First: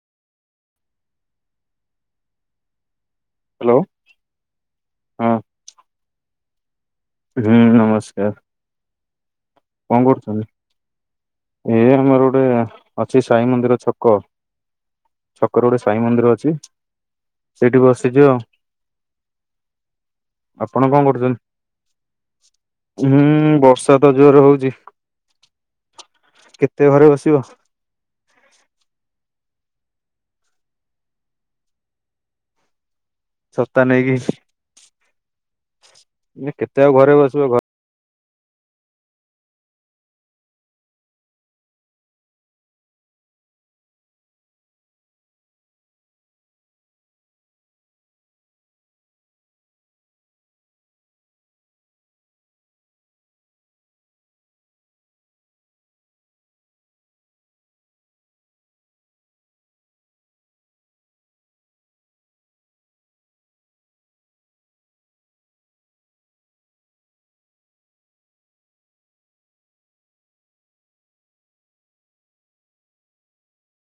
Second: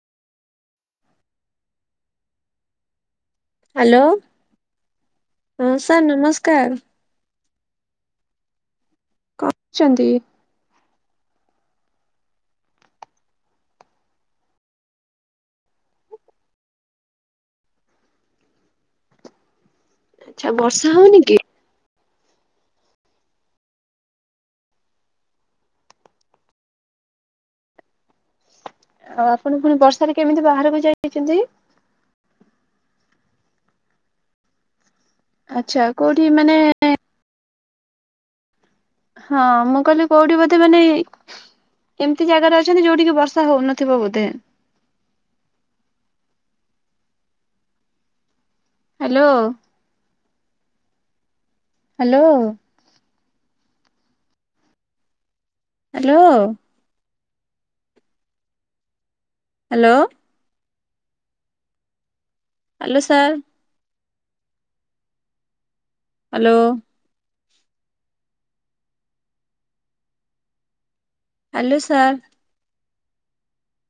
Hello ହଁ sir ନମସ୍କାର। ହୁଁ ନମସ୍କାର ଛନ୍ତି କଣ କରୁଚନ୍ତି। ଏ ଆମର ଗୋଟେ ଅଛି ସାଇ ମନ୍ଦିର ଛକ ଛକରେ ଗୋଟେ ସାଇ ମନ୍ଦିର ଅଛି ସେଇଠି ବସିଚି ଆଉ। ଆଚ୍ଛା ଆପଣ ବର୍ଷା କଣ ହଉନି କି? କରୁଛନ୍ତି ହୁଁ ବର୍ଷା ତ ଜୋର ହଉଚି। କେତେ ଘରେ ବସିବ। ଆଉ ଆପଣ ପୁଣି ବର୍ଷାରେ କେମିତି ବାହାରକୁ ଯା ଯାଇଚନ୍ତି। ଛତା ନେଇକି। ଆଚ୍ଛା କୋଉଠି ମାନେ କେତେ ଆଉ ଘରେ ବସିବ ଘ ହଁ ମୁଁ କହିଲି କୋଉଠି ବୋଧେ ମାନେ ଏମିତି ଜାଗାରେ ଅଛନ୍ତି ଯୋଉଠିକି ବର୍ଷା ହଉନଥିବ ବୋଧେ। Hello. Hello. Hello. Hello. Hello sir. Hello. Hello sir.